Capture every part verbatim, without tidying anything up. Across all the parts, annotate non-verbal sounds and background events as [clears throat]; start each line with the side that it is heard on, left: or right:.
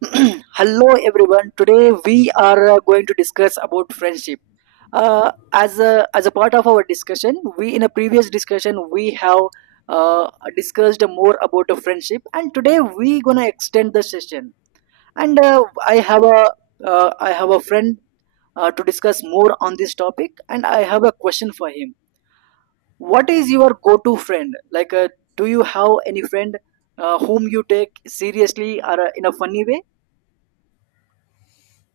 right: [clears throat] Hello everyone, today we are uh, going to discuss about friendship. uh, as a as a part of our discussion, we in a previous discussion we have uh, discussed more about the friendship, and today we gonna extend the session. And uh, i have a uh, I have a friend uh, to discuss more on this topic, and I have a question for him. What is your go-to friend like? Uh, do you have any friend uh, whom you take seriously, or uh, in a funny way?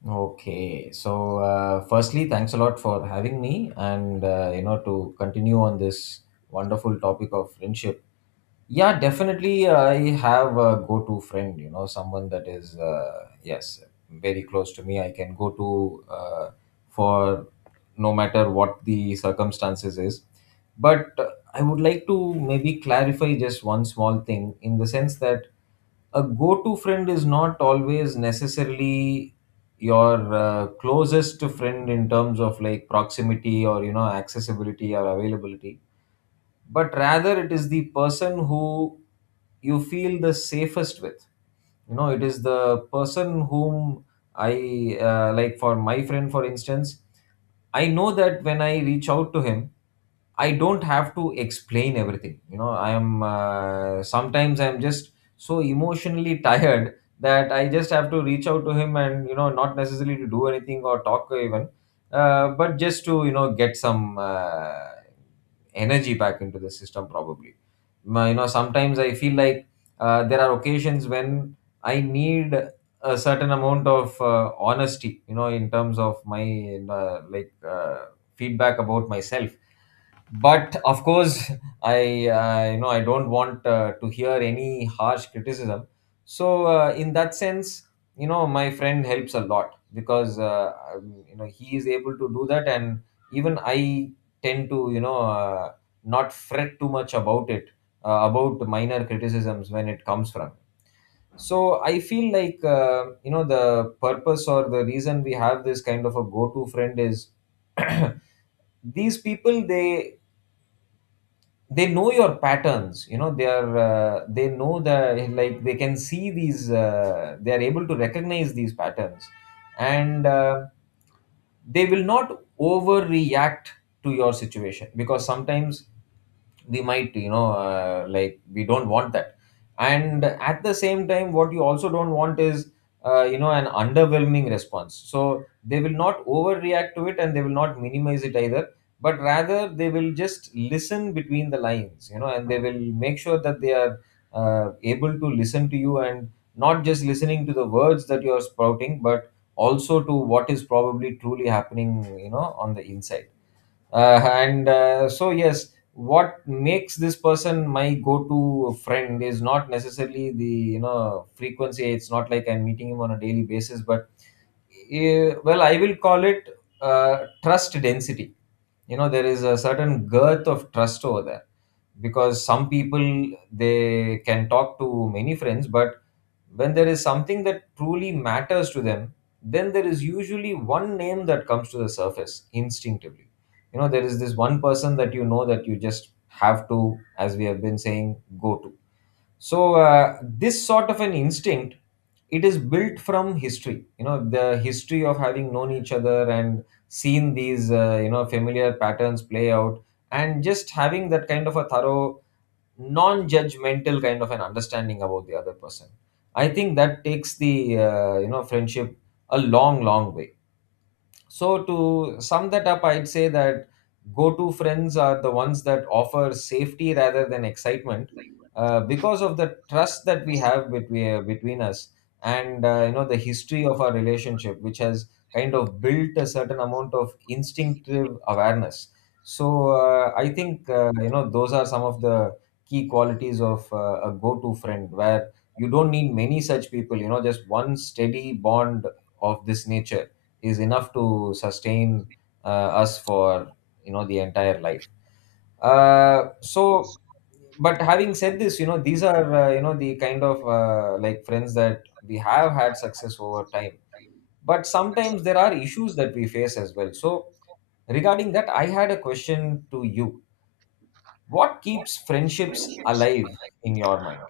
left: Okay, so uh, firstly, thanks a lot for having me, and uh, you know to continue on this wonderful topic of friendship. Yeah, definitely, I have a go-to friend. You know, someone that is uh, yes, very close to me. I can go to uh, for no matter what the circumstances is. But I would like to maybe clarify just one small thing in the sense that a go to friend is not always necessarily your uh, closest friend in terms of like proximity or you know accessibility or availability, but rather it is the person who you feel the safest with. You know, it is the person whom i uh, like for my friend for instance, I know that when I reach out to him I don't have to explain everything. You know, I am uh, sometimes I'm just so emotionally [laughs] tired that I just have to reach out to him and you know not necessarily to do anything or talk even, uh, but just to you know get some uh, energy back into the system probably. My- You know, sometimes I feel like uh, there are occasions when I need a certain amount of uh, honesty. You know, in terms of my uh, like uh, feedback about myself, but of course i uh, you know I don't want uh, to hear any harsh criticism. So uh, in that sense, you know my friend helps a lot because uh, um, you know he is able to do that, and even I tend to you know uh, not fret too much about it, uh, about minor criticisms when it comes from. So I feel like uh, you know the purpose or the reason we have this kind of a go to friend is [clears throat] these people, they they know your patterns. You know, they are uh, they know the like they can see these uh, they are able to recognize these patterns, and uh, they will not overreact to your situation because sometimes we might you know uh, like we don't want that, and at the same time what you also don't want is uh, you know an underwhelming response. So they will not overreact to it and they will not minimize it either, but rather they will just listen between the lines, you know, and they will make sure that they are uh, able to listen to you, and not just listening to the words that you are spouting but also to what is probably truly happening, you know, on the inside. Uh, and uh, so yes, what makes this person my go-to friend is not necessarily the you know frequency. It's not like I'm meeting him on a daily basis, but eh, well, I will call it uh, trust density. You know, there is a certain girth of trust over there because some people they can talk to many friends, but when there is something that truly matters to them, then there is usually one name that comes to the surface instinctively. You know, there is this one person that you know that you just have to, as we have been saying, go to. So, uh, this sort of an instinct, it is built from history. You know, the history of having known each other and seen these uh, you know familiar patterns play out, and just having that kind of a thorough non-judgmental kind of an understanding about the other person, I think that takes the uh, you know friendship a long, long way. So to sum that up, I'd say that go-to friends are the ones that offer safety rather than excitement, uh, because of the trust that we have between between us, and uh, you know the history of our relationship, which has kind of built a certain amount of instinctive awareness. So uh, I think uh, you know those are some of the key qualities of uh, a go-to friend, where you don't need many such people. You know, just one steady bond of this nature is enough to sustain uh, us for you know the entire life. Uh, so but having said this, you know these are uh, you know the kind of uh, like friends that we have had success over time, but sometimes there are issues that we face as well. So regarding that, I had a question to you. What keeps friendships alive in your mind?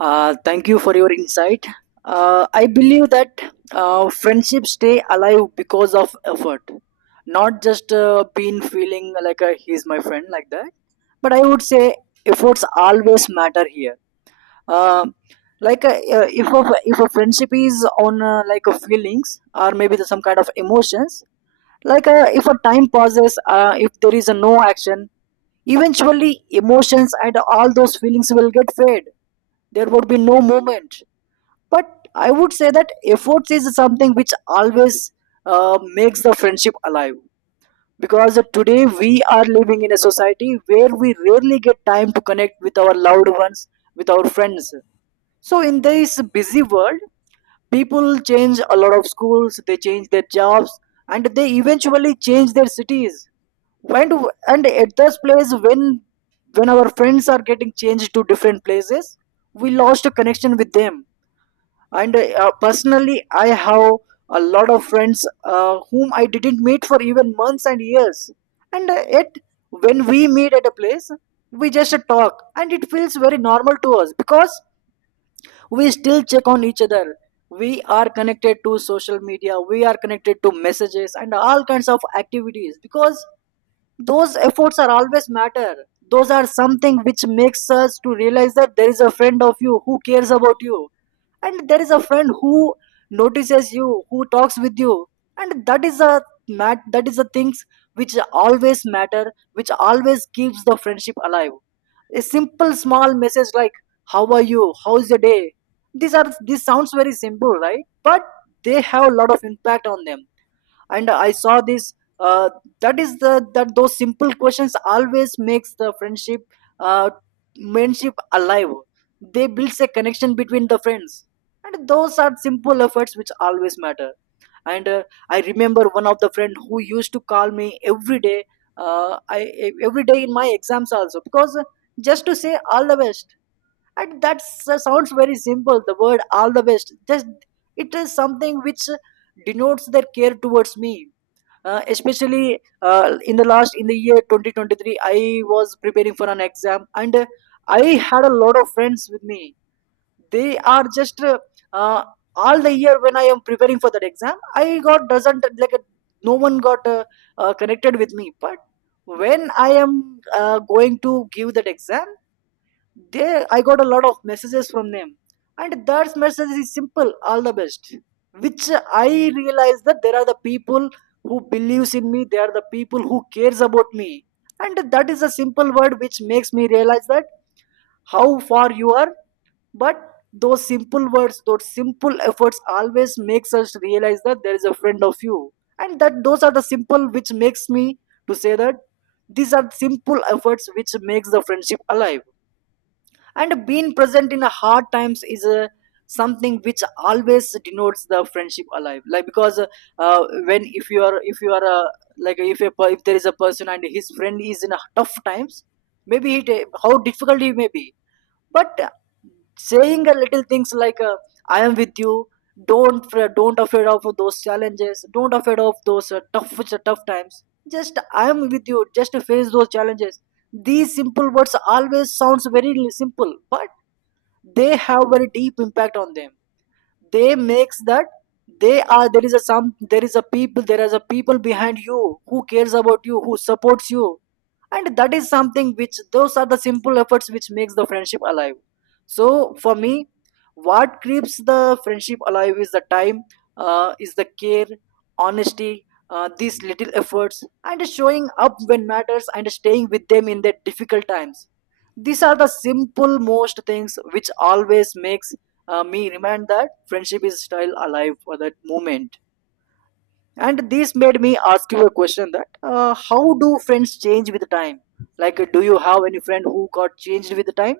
right: Uh, thank you for your insight. Uh, I believe that uh, friendships stay alive because of effort, not just uh, being feeling like uh, he's my friend like that. But I would say efforts always matter here. Uh, like uh, uh, if a, if a friendship is on uh, like uh, feelings, or maybe the- some kind of emotions, like, uh, if a time passes, uh, if there is a no action, eventually emotions and all those feelings will get fade. There would be no movement, but I would say that efforts is something which always uh, makes the friendship alive, because today we are living in a society where we rarely get time to connect with our loved ones, with our friends. So in this busy world, people change a lot of schools, they change their jobs, and they eventually change their cities. And and at this place, when when our friends are getting changed to different places, we lost a connection with them. And uh, personally I have a lot of friends uh, whom I didn't meet for even months and years, and uh, yet when we meet at a place, we just talk and it feels very normal to us, because we still check on each other. We are connected to social media, we are connected to messages and all kinds of activities, because those efforts are always matter. Those are something which makes us to realize that there is a friend of you who cares about you, and there is a friend who notices you, who talks with you. And that is a mat that is the things which always matter, which always keeps the friendship alive. A simple small message like how are you, how's your day, these are, these sounds very simple, right? But they have a lot of impact on them. And I saw this, uh, that is the, that those simple questions always makes the friendship uh, friendship alive. They builds a connection between the friends, and those are simple efforts which always matter. And uh, I remember one of the friend who used to call me every day, uh, I, e- every day in my exams also, because uh, just to say all the best. And that s- sounds very simple, the word all the best, just it is something which denotes their care towards me. Uh, especially uh, in the last, in the year twenty twenty-three, I was preparing for an exam, and uh, I had a lot of friends with me. They are just uh, uh, all the year when I am preparing for that exam, I got doesn't like uh, no one got uh, uh, connected with me. But when I am uh, going to give that exam, they, I got a lot of messages from them, and that message is simple, all the best. Which I realize that there are the people who believes in me, they are the people who cares about me. And that is a simple word which makes me realize that how far you are, but those simple words, those simple efforts always makes us realize that there is a friend of you. And that those are the simple which makes me to say that these are simple efforts which makes the friendship alive. And being present in the hard times is uh, something which always denotes the friendship alive, like because uh, uh, when if you are, if you are uh, like if a, per- if there is a person and his friend is in a tough times, maybe he ta- how difficult he may be, but uh, saying a little things like, uh, I am with you, don't fr- don't afraid of those challenges, don't afraid of those uh, tough tough times, just I am with you, just face those challenges. These simple words always sounds very li- simple, but they have very deep impact on them. They makes that they are, there is a some, there is a people, there is a people behind you who cares about you, who supports you. And that is something which, those are the simple efforts which makes the friendship alive. So for me, what keeps the friendship alive is the time, uh, is the care, honesty, uh, these little efforts, and showing up when matters, and staying with them in their difficult times. These are the simple most things which always makes uh, me remind that friendship is still alive for that moment. And this made me ask you a question that, uh, how do friends change with time? Like, uh, do you have any friend who got changed with the time?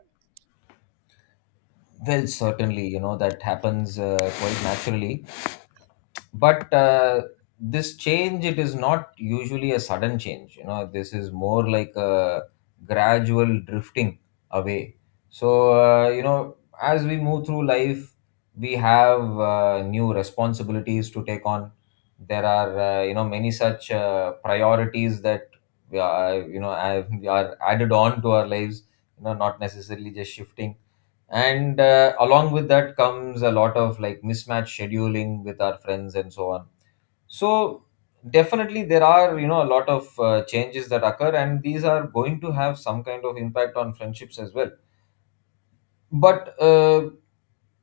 left: Well, certainly you know that happens uh, quite naturally, but uh, this change, it is not usually a sudden change. You know, this is more like a gradual drifting away. So uh, you know as we move through life we have uh, new responsibilities to take on. There are uh, you know many such uh, priorities that we are, you know I, we are added on to our lives, you know, not necessarily just shifting. And uh, along with that comes a lot of like mismatch scheduling with our friends and so on. So definitely there are you know a lot of uh, changes that occur, and these are going to have some kind of impact on friendships as well. But uh,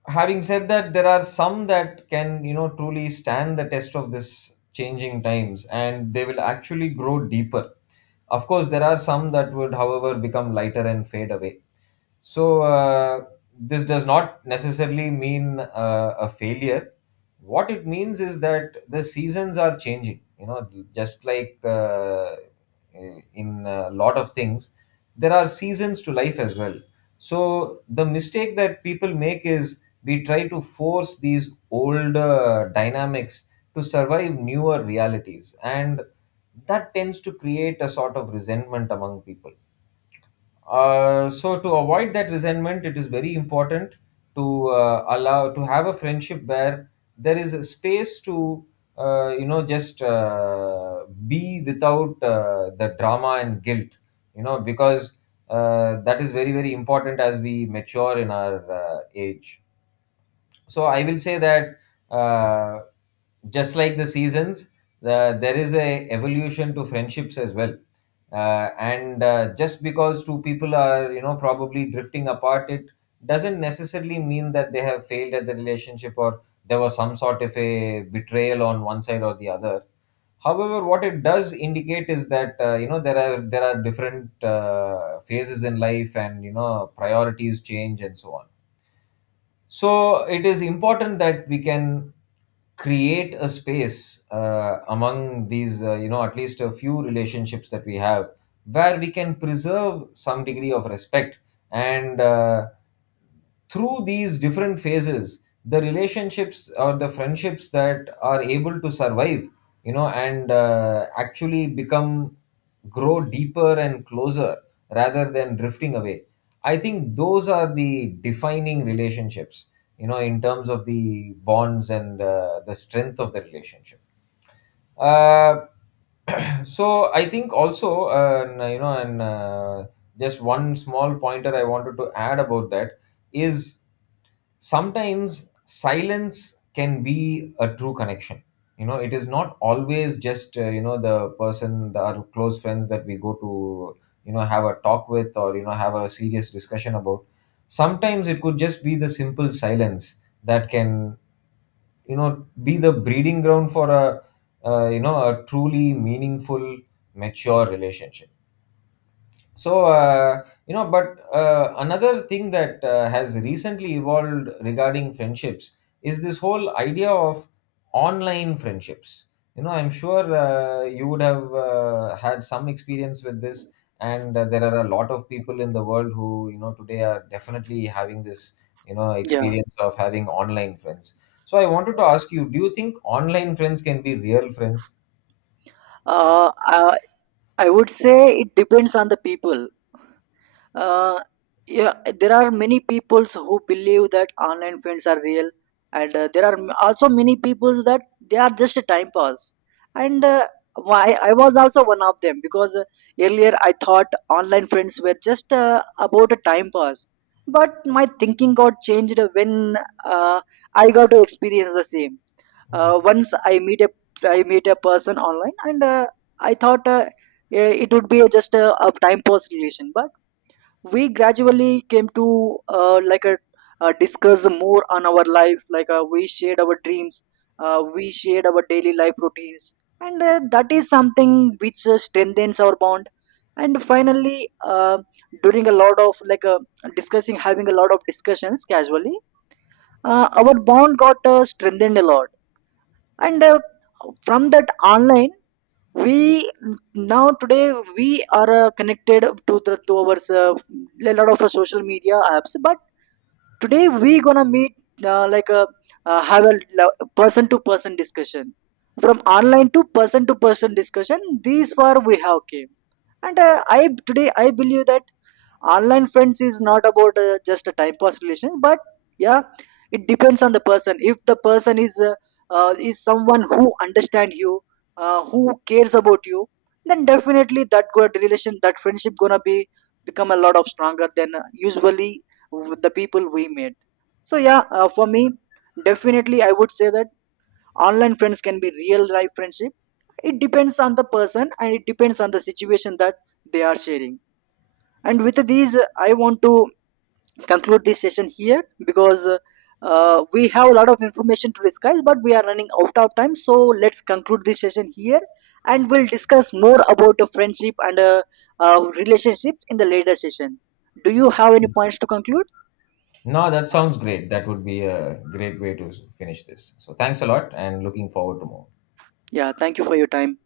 left: having said that, there are some that can you know truly stand the test of this changing times, and they will actually grow deeper. Of course, there are some that would however become lighter and fade away. So uh, this does not necessarily mean uh, a failure. What it means is that the seasons are changing. You know, just like uh, in a lot of things, there are seasons to life as well. So the mistake that people make is we try to force these old uh, dynamics to survive newer realities, and that tends to create a sort of resentment among people. Uh, so to avoid that resentment, it is very important to uh, allow to have a friendship where there is a space to uh, you know just uh, be without uh, the drama and guilt, you know, because uh, that is very, very important as we mature in our uh, age. So I will say that uh, just like the seasons, the, there is a evolution to friendships as well. Uh, and uh, just because two people are you know probably drifting apart, it doesn't necessarily mean that they have failed at the relationship, or there was some sort of a betrayal on one side or the other. However, what it does indicate is that uh, you know there are there are different uh, phases in life, and you know priorities change and so on. So it is important that we can create a space uh, among these, uh, you know, at least a few relationships that we have, where we can preserve some degree of respect. And uh, through these different phases, the relationships or the friendships that are able to survive, you know, and uh, actually become grow deeper and closer rather than drifting away. I think those are the defining relationships, you know, in terms of the bonds and uh, the strength of the relationship. Uh, [clears throat] so I think also, uh, and, you know, and uh, just one small pointer I wanted to add about that is sometimes silence can be a true connection. You know, it is not always just uh, you know the person the our close friends that we go to, you know, have a talk with or you know have a serious discussion about. Sometimes it could just be the simple silence that can you know be the breeding ground for a uh, you know a truly meaningful mature relationship. So, uh, you know, but uh, another thing that uh, has recently evolved regarding friendships is this whole idea of online friendships. You know, I'm sure uh, you would have uh, had some experience with this, and uh, there are a lot of people in the world who, you know, today are definitely having this, you know,
right: Yeah.
left: experience of having online friends. So, I wanted to ask you, do you think online friends can be real friends?
right: Uh, uh, I would say it depends on the people. uh, yeah, there are many peoples who believe that online friends are real, and uh, there are m- also many peoples that they are just a time pass. And uh, why, I was also one of them, because uh, earlier I thought online friends were just uh, about a time pass. But my thinking got changed when uh, I got to experience the same. Uh, once I meet a I meet a person online, and uh, I thought uh, eh, it would be just a, a time pass relation. But we gradually came to uh, like a uh, discuss more on our life, like uh, we shared our dreams, uh, we shared our daily life routines. And uh, that is something which uh, strengthens our bond. And finally uh, during a lot of like uh, discussing, having a lot of discussions casually, uh, our bond got uh, strengthened a lot. And uh, from that online, we, now today we are uh, connected to the to our uh, a lot of uh, social media apps. But today we gonna meet uh, like a uh, have a person to person discussion. From online to person to person discussion, these far we have came. And uh, I, today I believe that online friends is not about uh, just a type of relation, but yeah, it depends on the person. If the person is uh, uh, is someone who understand you, uh, who cares about you, then definitely that good relation, that friendship gonna be become a lot of stronger than uh, usually with the people we meet. So yeah, uh, for me, definitely I would say that online friends can be real life friendship. It depends on the person, and it depends on the situation that they are sharing. And with these, uh, I want to conclude this session here, because uh, uh, we have a lot of information to discuss, but we are running out of time. So let's conclude this session here, and we'll discuss more about uh, friendship and uh, uh, relationships in the later session. Do you have any points to conclude?
left: No, that sounds great. That would be a great way to finish this. So thanks a lot and looking forward to more.
right: Yeah, thank you for your time.